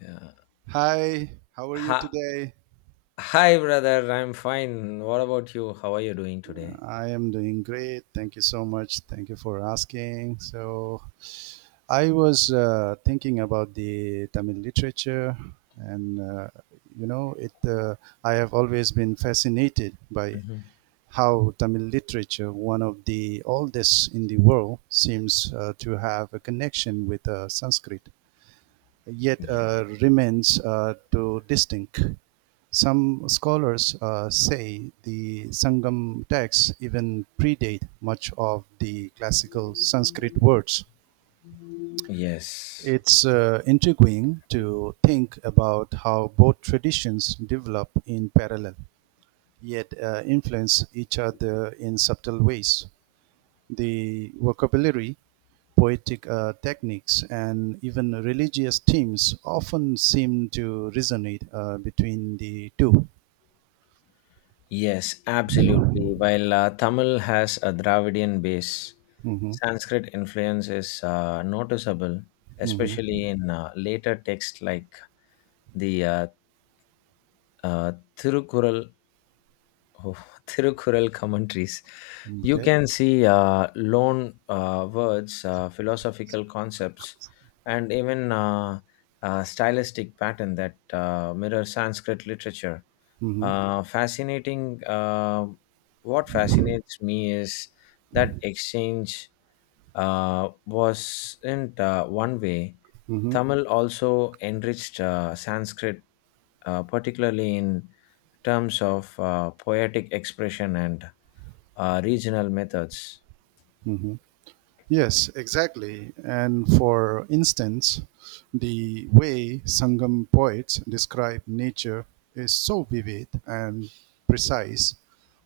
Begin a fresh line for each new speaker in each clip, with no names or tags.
Yeah.
Hi, how are you
Hi,
today?
hi, brother. I'm fine. What about you? How are you doing today?
I am doing great. Thank you so much. Thank you for asking. So, I was thinking about the Tamil literature, and you know, it. I have always been fascinated by
Hmm.
how Tamil literature, one of the oldest in the world, seems to have a connection with Sanskrit, yet
Yeah.
remains too distinct. Some scholars say the Sangam texts even predate much of the classical Sanskrit words.
Yes.
It's intriguing to think about how both traditions develop in parallel, yet influence each other in subtle ways. The vocabulary, poetic techniques, and even religious themes often seem to resonate between the two.
Yes, absolutely. While Tamil has a Dravidian base,
Mm-hmm.
Sanskrit influence is noticeable,
Mm-hmm.
especially in later texts like the ah, Thirukural O! Thirukkural commentaries. You
Okay.
can see uh, loan words, philosophical concepts, and even stylistic pattern that mirror Sanskrit literature.
Mm-hmm.
Fascinating. Uh, what fascinates me is that exchange wasn't one way.
Mm-hmm.
Tamil also enriched Sanskrit particularly in terms of poetic expression and regional methods.
Mm-hmm. Yes, exactly. And for instance, the way Sangam poets describe nature is so vivid and precise,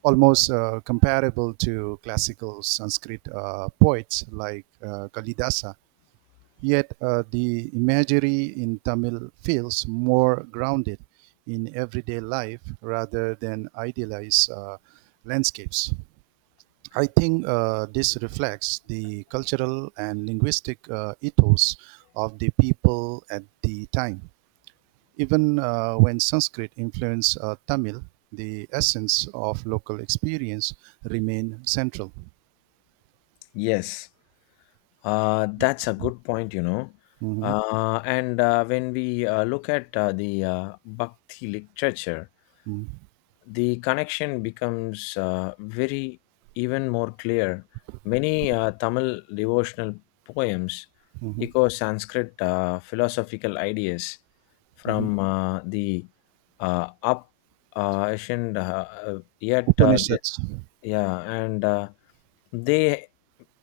almost comparable to classical Sanskrit poets like Kalidasa. Yet the imagery in Tamil feels more grounded in everyday life rather than idealized landscapes. I think this reflects the cultural and linguistic ethos of the people at the time. Even when Sanskrit influenced Tamil, the essence of local experience remained central.
Yes. That's a good point.
Mhm,
And when we look at the Bhakti literature,
mhm,
the connection becomes very even more clear. Many Tamil devotional poems
mhm,
echo Sanskrit philosophical ideas
mhm.
from the up Asian, yet the,
Upanishads.
yeah, and they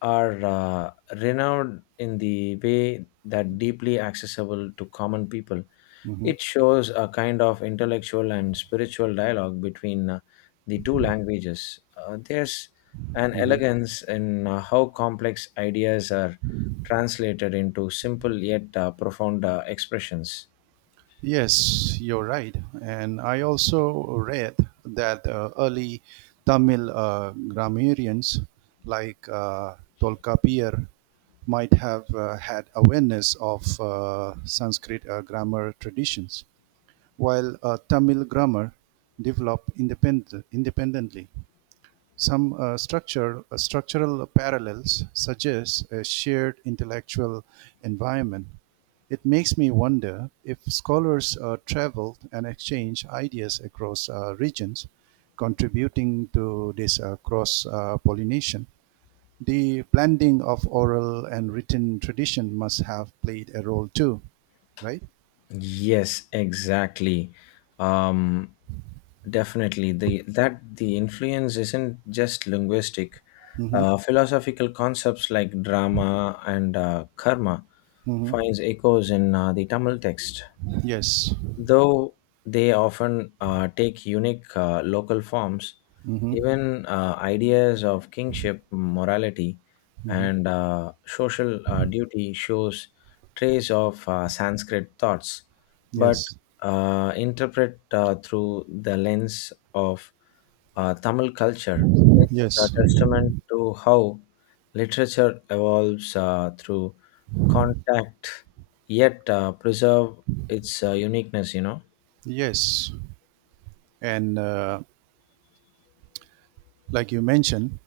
are renowned in the way that deeply accessible to common people.
Mhm,
It shows a kind of intellectual and spiritual dialogue between the two languages. There's an
mhm.
elegance in how complex ideas are translated into simple yet profound expressions.
Yes, you're right. And I also read that early Tamil grammarians like Tolkapir might have had awareness of Sanskrit grammar traditions, while Tamil grammar developed independently. Some structural parallels suggest a shared intellectual environment. It makes me wonder if scholars travel and exchange ideas across regions, contributing to this cross pollination. The blending of oral and written tradition must have played a role too, right?
Yes, exactly. Um, Definitely, the influence isn't just linguistic.
Mm-hmm.
Philosophical concepts like drama and karma
Mm-hmm.
finds echoes in the Tamil text,
Yes.
though they often take unique local forms,
Mm-hmm.
even ideas of kingship, morality,
Mm-hmm.
and social duty shows trace of Sanskrit thoughts, but
Yes.
interpret through the lens of Tamil culture. It's a
Yes.
testament to how literature evolves through contact, yet preserve its uniqueness.
Yes. And like you mentioned,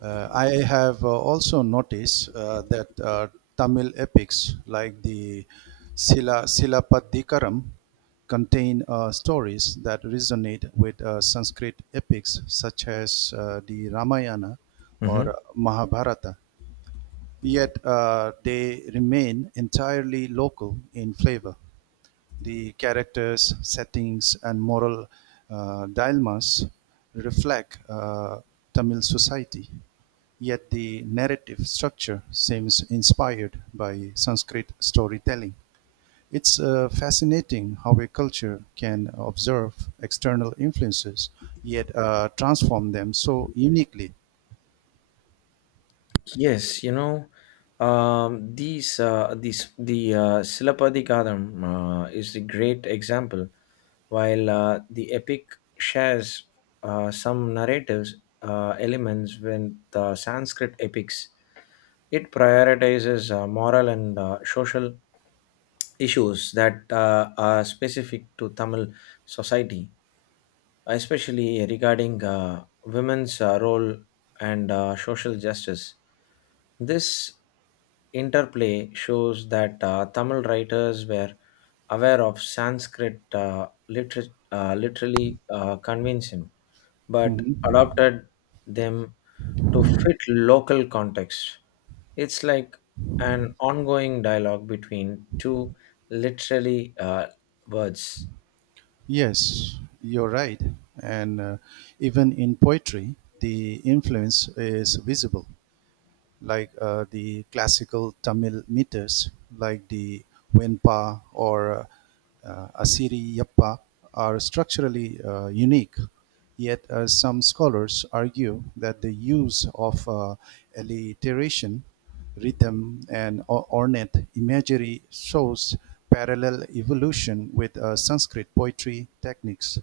I have also noticed that Tamil epics like the Silapadikaram contain stories that resonate with Sanskrit epics such as the Ramayana
Mhm.
or Mahabharata, yet they remain entirely local in flavor. The characters, settings, and moral dilemmas reflect Tamil society, yet the narrative structure seems inspired by Sanskrit storytelling. It's fascinating how a culture can observe external influences yet transform them so uniquely.
Yes, you know, these the Silapadikadam is a great example, while the epic shares some narratives elements with the Sanskrit epics. It prioritizes moral and social issues that are specific to Tamil society, especially regarding women's role and social justice. This interplay shows that Tamil writers were aware of Sanskrit literally convention, but
Mhm.
adopted them to fit local context. It's like an ongoing dialogue between two literally words.
Yes, you're right. And even in poetry, the influence is visible, like the classical Tamil meters, like the Venpa or Asiriyappa, are structurally unique. Yet, some scholars argue that the use of alliteration, rhythm, and ornate imagery shows parallel evolution with Sanskrit poetry techniques.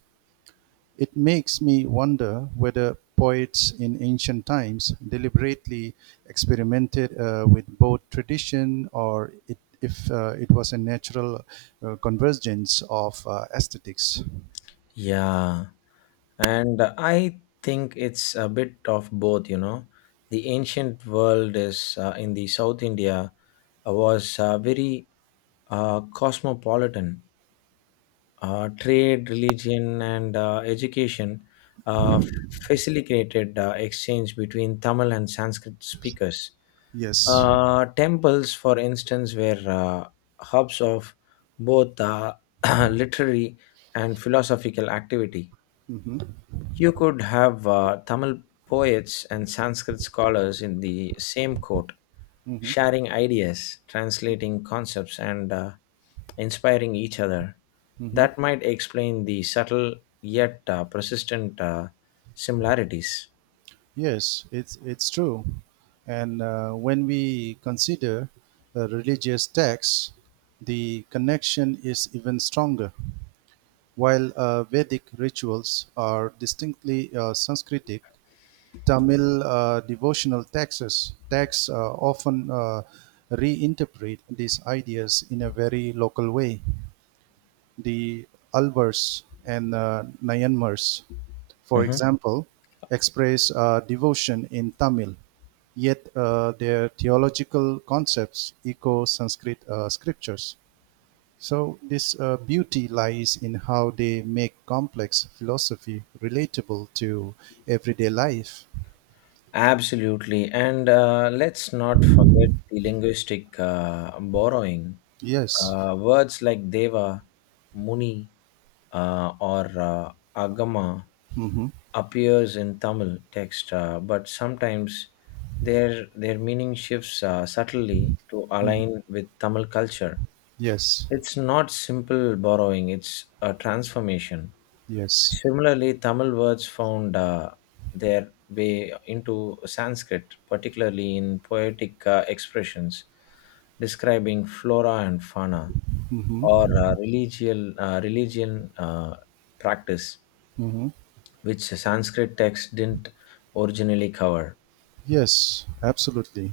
It makes me wonder whether poets in ancient times deliberately experimented with both tradition or it, if it was a natural convergence of aesthetics.
Yeah, and I think it's a bit of both, you know. The ancient world is in the South India was very cosmopolitan. Trade, religion, and education uh, facilitated exchange between Tamil and Sanskrit speakers.
Yes.
Temples, for instance, were hubs of both literary and philosophical activity.
Hmm.
You could have Tamil poets and Sanskrit scholars in the same court,
Hmm.
sharing ideas, translating concepts, and inspiring each other.
Hmm.
That might explain the subtle yet persistent similarities.
Yes, it's true. And when we consider religious texts, the connection is even stronger. While Vedic rituals are distinctly Sanskritic, Tamil devotional texts often reinterpret these ideas in a very local way. The Alvars and Nayanmars, for
Mhm.
example, express devotion in Tamil, yet their theological concepts echo Sanskrit scriptures. So this beauty lies in how they make complex philosophy relatable to everyday life.
Absolutely. And let's not forget the linguistic borrowing.
Yes.
Words like deva, muni, or agama
Mm-hmm.
appears in Tamil text, but sometimes their meaning shifts subtly to
Hmm.
align with Tamil culture.
Yes.
It's not simple borrowing, it's a transformation.
Yes.
Similarly, Tamil words found their way into Sanskrit, particularly in poetic expressions describing flora and fauna or
Mm-hmm.
religion practice,
Mm-hmm.
which Sanskrit texts didn't originally cover.
Yes. Absolutely.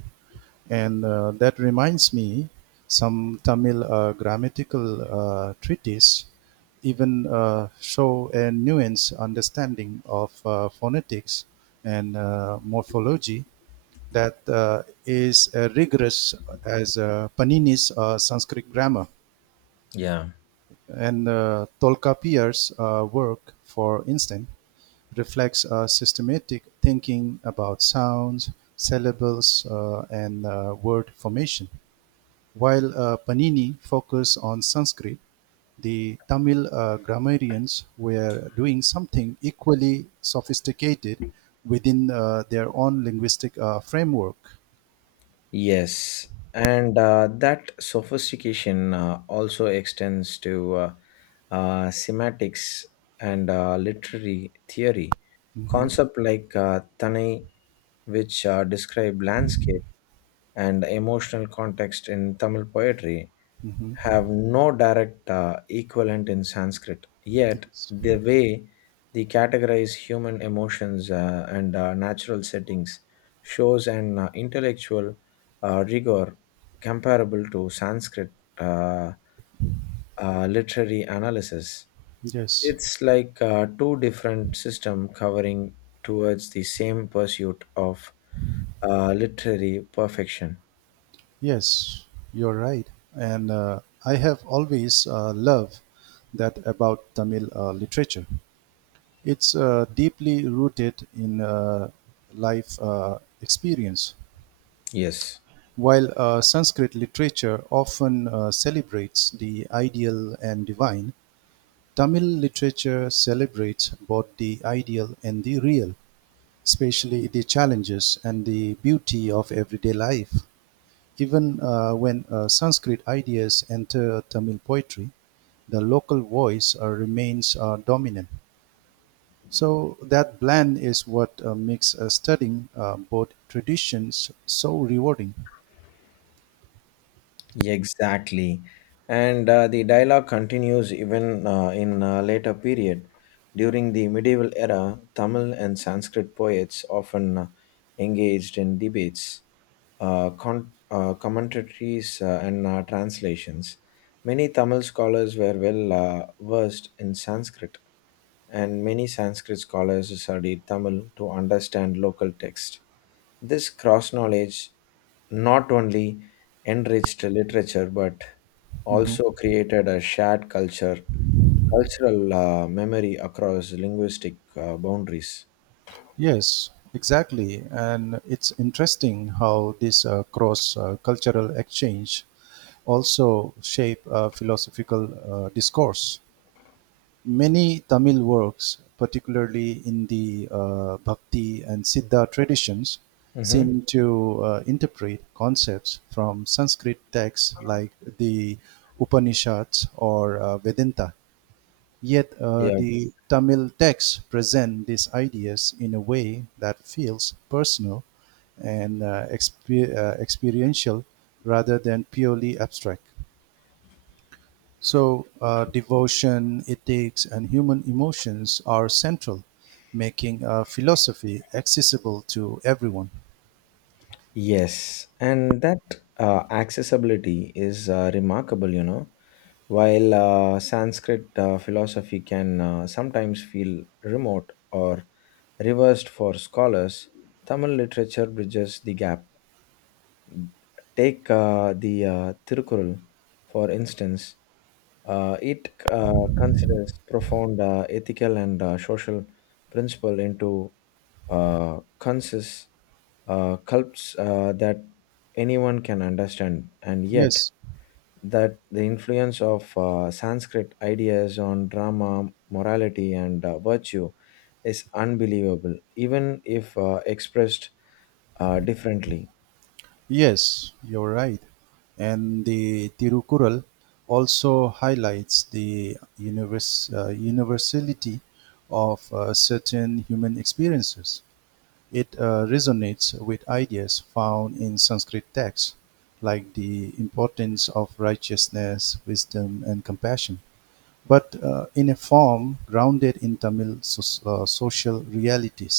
And that reminds me, some Tamil grammatical treatise even show a nuanced understanding of phonetics and morphology that is rigorous as Panini's Sanskrit grammar.
Yeah.
And Tolkappiyar's work, for instance, reflects systematic thinking about sounds, syllables, and word formation. While Panini focused on Sanskrit, the Tamil grammarians were doing something equally sophisticated within their own linguistic framework.
Yes, and that sophistication also extends to semantics and literary theory.
Hmm.
Concept like Tanai, which describe landscape and emotional context in Tamil poetry,
Hmm.
have no direct equivalent in Sanskrit. Yet,
Yes,
the way they categorize human emotions and natural settings shows an intellectual rigor comparable to Sanskrit uh, literary analysis.
yes,
It's like two different system covering towards the same pursuit of literary perfection.
yes, you're right. And I have always loved that about Tamil literature. It's deeply rooted in life experience.
Yes.
While Sanskrit literature often celebrates the ideal and divine, Tamil literature celebrates both the ideal and the real, especially the challenges and the beauty of everyday life. Even when Sanskrit ideas enter Tamil poetry, the local voice remains dominant. So that blend is what makes studying both traditions so rewarding.
Yeah, exactly. And the dialogue continues even in a later period. During the medieval era, Tamil and Sanskrit poets often engaged in debates, commentaries, and translations. Many Tamil scholars were well versed in Sanskrit and many Sanskrit scholars studied Tamil to understand local text. This cross knowledge not only enriched literature but
Mhm.
also created a shared culture, cultural memory across linguistic boundaries.
Yes, exactly. And it's interesting how this cross cultural exchange also shape philosophical discourse. Many Tamil works, particularly in the Bhakti and Siddha traditions,
Mhm.
seem to interpret concepts from Sanskrit texts like the Upanishads or Vedanta. Yet
Yeah,
the Tamil texts present these ideas in a way that feels personal and experiential rather than purely abstract. So, devotion, ethics, and human emotions are central, making philosophy accessible to everyone.
yes, and that accessibility is remarkable, you know. While Sanskrit philosophy can sometimes feel remote or reversed for scholars, Tamil literature bridges the gap. Take the Tirukkural, for instance. It considers profound ethical and social principle into conscious cults that anyone can understand, and yet
Yes.
that the influence of Sanskrit ideas on drama, morality, and virtue is unbelievable, even if expressed differently.
Yes, you're right. And the Tirukural also highlights the universality of certain human experiences. It resonates with ideas found in Sanskrit texts, like the importance of righteousness, wisdom, and compassion, but in a form grounded in Tamil social realities.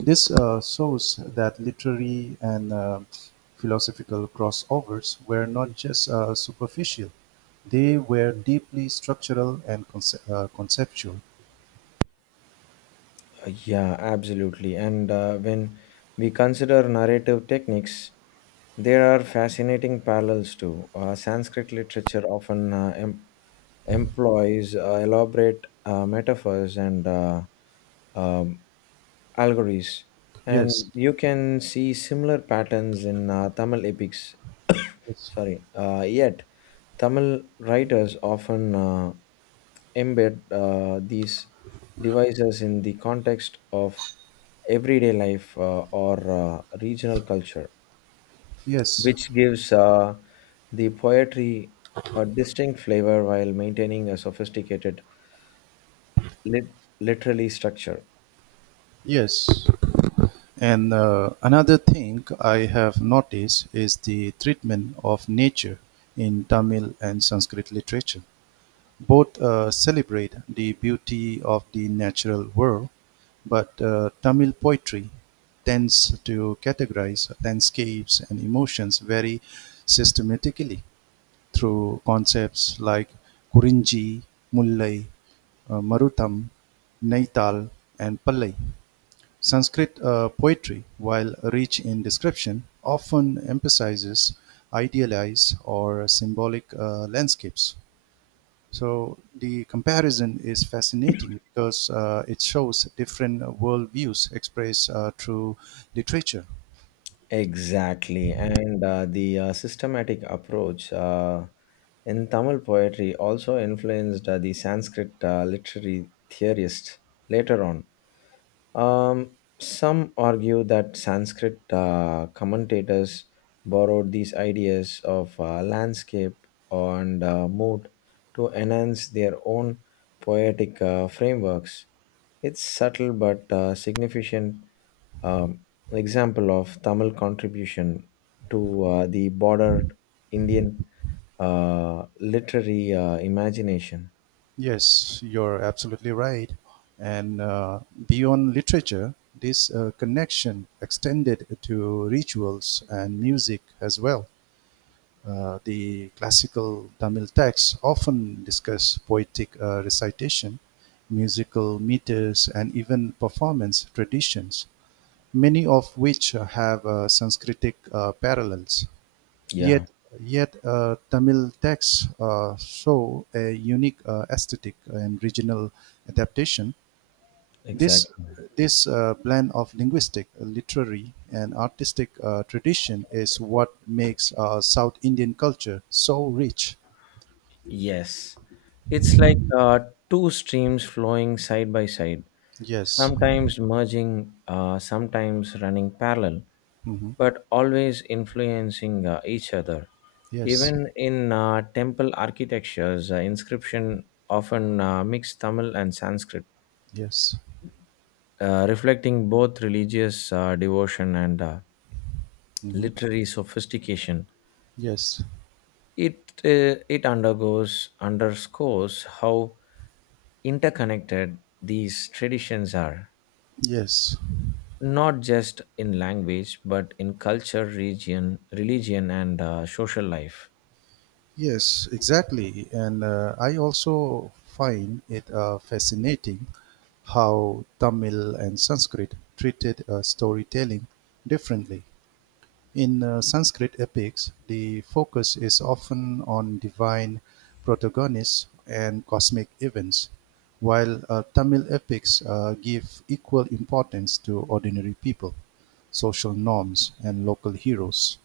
This shows that literary and philosophical crossovers were not just superficial, they were deeply structural and conceptual.
Yeah, absolutely. And when we consider narrative techniques, there are fascinating parallels too. Sanskrit literature often employs elaborate metaphors and um, allegories, and
Yes,
you can see similar patterns in Tamil epics.
yes,
Sorry, yet Tamil writers often embed these devices in the context of everyday life or regional culture,
yes,
which gives the poetry a distinct flavor while maintaining a sophisticated literary structure.
yes. And another thing I have noticed is the treatment of nature in Tamil and Sanskrit literature. Both celebrate the beauty of the natural world, but Tamil poetry tends to categorize landscapes and emotions very systematically through concepts like Kurinji, Mullai, Marutham, Naital, and Pallai. Sanskrit poetry, while rich in description, often emphasizes idealized or symbolic landscapes. So the comparison is fascinating because it shows different worldviews expressed through literature.
Exactly, and the systematic approach in Tamil poetry also influenced the Sanskrit literary theorists later on. Some argue that Sanskrit commentators borrowed these ideas of landscape and mood to enhance their own poetic frameworks. It's subtle but significant, an example of Tamil contribution to the broader Indian literary imagination.
Yes, you're absolutely right. And beyond literature, this connection extended to rituals and music as well. The classical Tamil texts often discuss poetic recitation, musical meters, and even performance traditions, many of which have Sanskritic parallels.
Yeah,
Yet, yet Tamil texts show a unique aesthetic and regional adaptation. This
exactly.
this blend of linguistic, literary, and artistic tradition is what makes South Indian culture so rich.
Yes, it's like two streams flowing side by side,
Yes.
sometimes merging, sometimes running parallel,
Hmm.
but always influencing each other.
Yes.
Even in temple architectures, inscription often mix Tamil and Sanskrit,
Yes.
reflecting both religious devotion and
Hmm.
literary sophistication.
Yes.
It undergoes underscores how interconnected these traditions are,
Yes.
not just in language but in culture, region, religion, and social life.
Yes, exactly. And I also find it fascinating how Tamil and Sanskrit treated storytelling differently. In Sanskrit epics, the focus is often on divine protagonists and cosmic events, while Tamil epics give equal importance to ordinary people, social norms, and local heroes.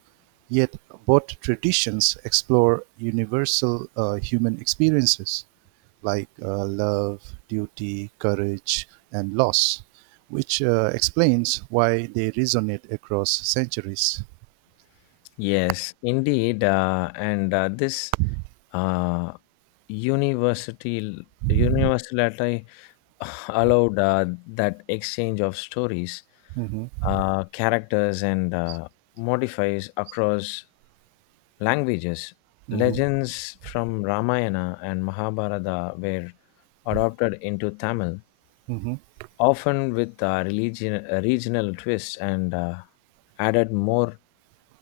Yet, both traditions explore universal human experiences like love, duty, courage, and loss, which explains why they resonate across centuries.
Yes, indeed, and this uh, university universality allowed that exchange of stories,
Mm-hmm.
characters, and modifies across languages.
Mm-hmm.
Legends from Ramayana and Mahabharata were adopted into Tamil,
Mm-hmm.
often with regional twists and added more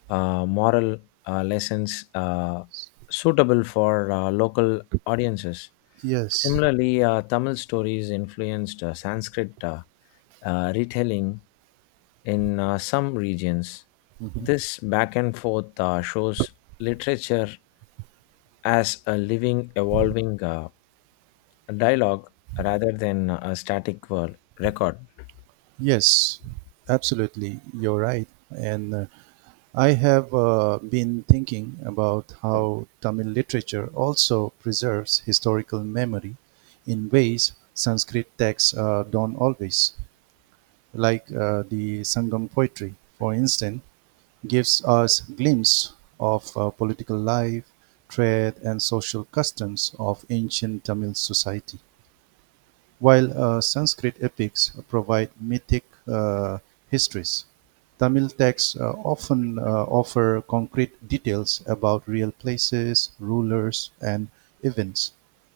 moral lessons suitable for local audiences.
Yes.
Similarly, Tamil stories influenced Sanskrit retelling in some regions.
Mm-hmm.
This back and forth shows literature as a living, evolving dialogue rather than a static world record.
Yes. Absolutely. You're right. And I have been thinking about how Tamil literature also preserves historical memory in ways Sanskrit texts don't always. Like the Sangam poetry, for instance, gives us glimpse of political life, trade, and social customs of ancient Tamil society. While Sanskrit epics provide mythic histories, Tamil texts often offer concrete details about real places, rulers, and events.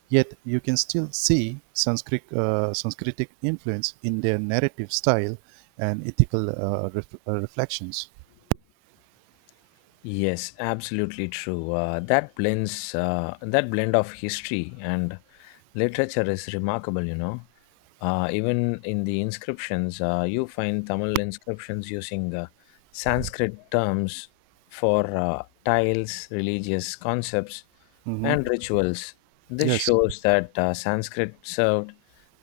Yet you can still see Sanskritic influence in their narrative style and ethical reflections.
Yes, absolutely true. That blend of history and literature is remarkable. You know, even in the inscriptions, you find Tamil inscriptions using Sanskrit terms for tiles, religious concepts,
Mhm.
and rituals. This
Yes.
shows that Sanskrit served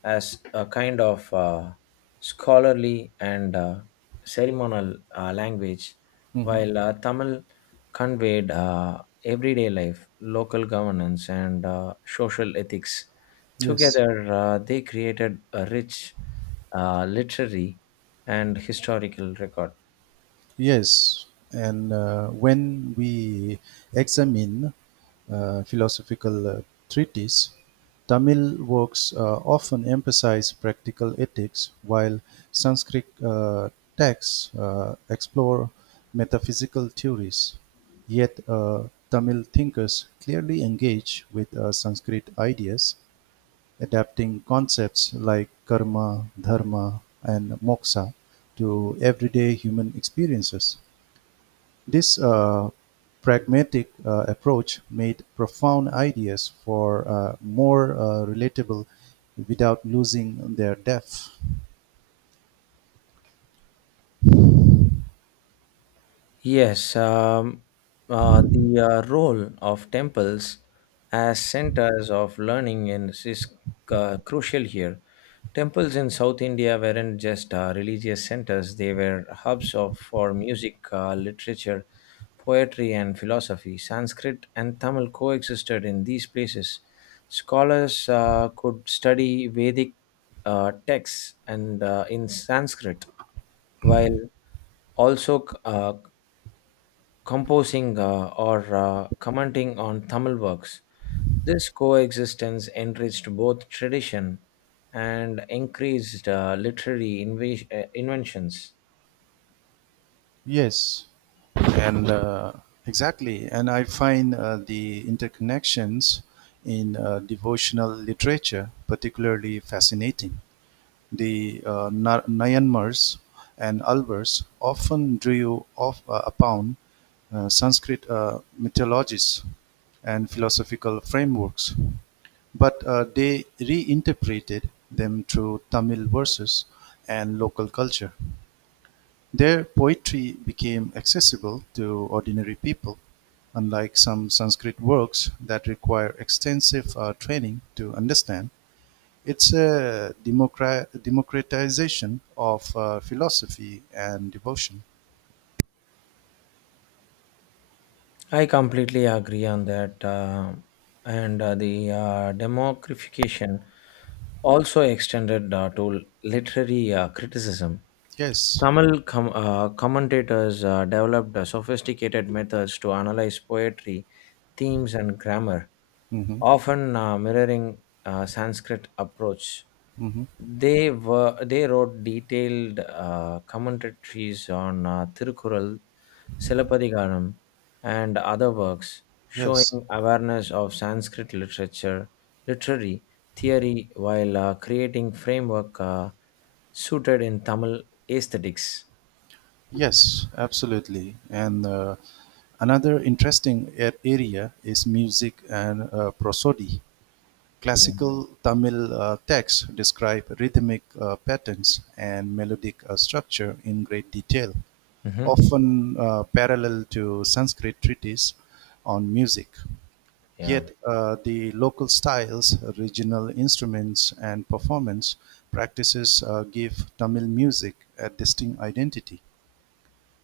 as a kind of scholarly and ceremonial language,
Mhm.
while Tamil conveyed everyday life, local governance, and social ethics.
Yes.
Together, they created a rich literary and historical record.
Yes, and when we examine philosophical treatises, Tamil works often emphasize practical ethics, while Sanskrit texts explore metaphysical theories. Yet, Tamil thinkers clearly engage with Sanskrit ideas, adapting concepts like karma, dharma, and moksha to everyday human experiences. This pragmatic approach made profound ideas for more relatable without losing their depth.
Yes, the role of temples as centers of learning and is crucial here. Temples in South India weren't just religious centers; they were hubs of for music, literature, poetry, and philosophy. Sanskrit and Tamil coexisted in these places. Scholars could study Vedic texts and in Sanskrit while also composing or commenting on Tamil works. This coexistence enriched both tradition and increased literary inventions.
Yes, and exactly, and I find the interconnections in devotional literature particularly fascinating. The Nayanmars and Alvars often drew upon Sanskrit mythologies and philosophical frameworks, but they reinterpreted them through Tamil verses and local culture. Their poetry became accessible to ordinary people, unlike some Sanskrit works that require extensive training to understand. It's a democratization of philosophy and devotion.
I completely agree on that. And the democratification also extended to literary criticism.
Yes.
Tamil commentators developed sophisticated methods to analyze poetry, themes, and grammar,
Hmm.
often mirroring Sanskrit approach.
Hmm.
They wrote detailed commentaries on Tirukkural, Silappadigaram, and other works,
Yes.
showing awareness of Sanskrit literature, literary theory, while creating framework suited in Tamil aesthetics.
Yes, absolutely. And another interesting area is music and prosody.
Mm.
Classical Tamil texts describe rhythmic patterns and melodic structure in great detail,
Mhm.
often parallel to Sanskrit treatises on music.
Yeah.
Yet the local styles, regional instruments, and performance practices give Tamil music a distinct identity.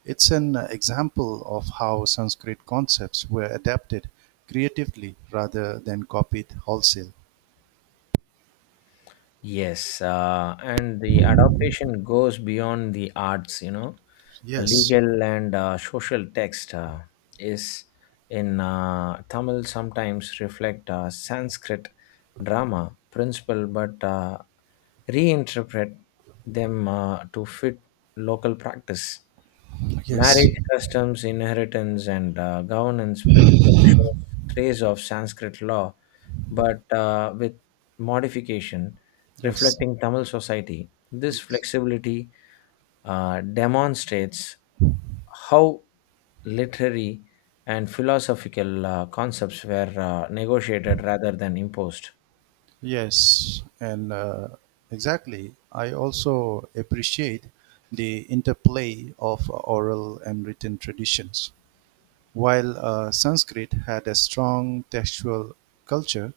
It's an example of how Sanskrit concepts were adapted creatively rather than copied wholesale.
Yes, and the adaptation goes beyond the arts, you know. A
Yes,
legal and social text is in Tamil sometimes reflect Sanskrit drama principle, but reinterpret them to fit local practice.
yes,
Marriage customs, inheritance, and governance principle shows trace of Sanskrit law, but with modification
yes,
reflecting Tamil society. This
yes,
flexibility demonstrates how literary and philosophical concepts were negotiated rather than imposed.
yes, and exactly. I also appreciate the interplay of oral and written traditions. While Sanskrit had a strong textual culture,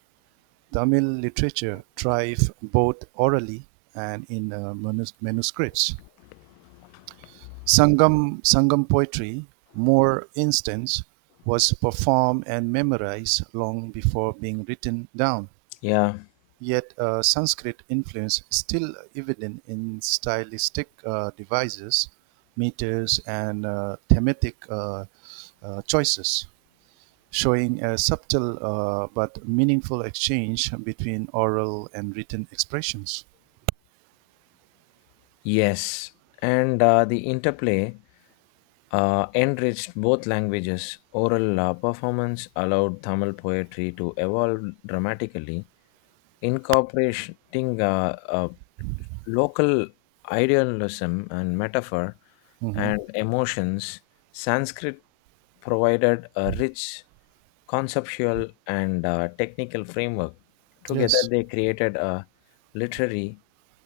Tamil literature thrived both orally and in manuscripts. Sangam poetry, more instance, was performed and memorized long before being written down.
Yeah,
Yet Sanskrit influence is still evident in stylistic devices, meters, and thematic choices, showing a subtle but meaningful exchange between oral and written expressions.
yes. And the interplay enriched both languages. Oral performance allowed Tamil poetry to evolve dramatically, incorporating local idealism and metaphor
Hmm.
and emotions, Sanskrit provided a rich conceptual and technical framework. Together,
Yes,
they created a literary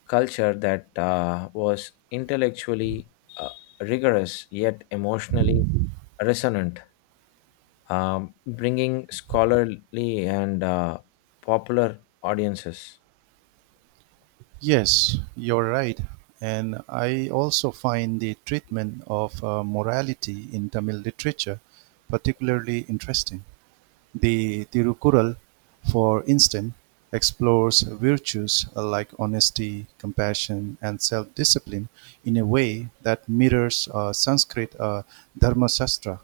culture that was intellectually uh, rigorous yet emotionally resonant, bringing scholarly and popular audiences.
yes, you're right. And I also find the treatment of morality in Tamil literature particularly interesting. The Tirukural, for instance, explores virtues like honesty, compassion, and self-discipline in a way that mirrors Sanskrit Dharmasastra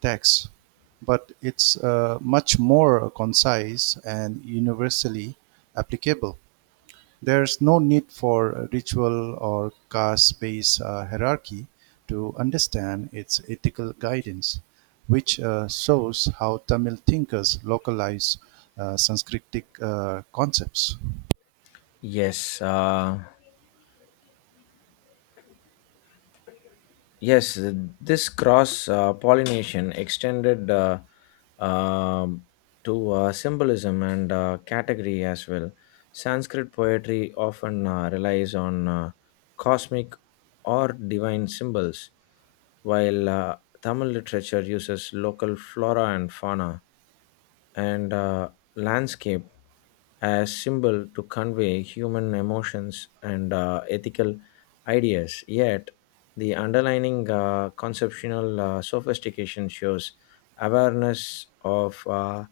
texts, but it's much more concise and universally applicable. There's no need for ritual or caste based hierarchy to understand its ethical guidance, which shows how Tamil thinkers localize Sanskritic concepts.
Yes, yes, this cross pollination extended um to symbolism and category as well. Sanskrit poetry often relies on cosmic or divine symbols, while Tamil literature uses local flora and fauna and landscape as symbol to convey human emotions and ethical ideas, yet the underlining conceptual sophistication shows awareness of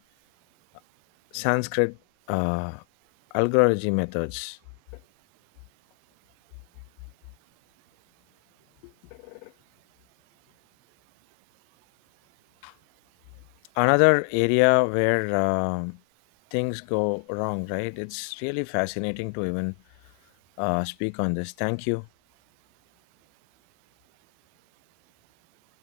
sanskrit uh, algorithm methods. Another area where things go wrong, right? It's really fascinating to even speak on this. Thank you.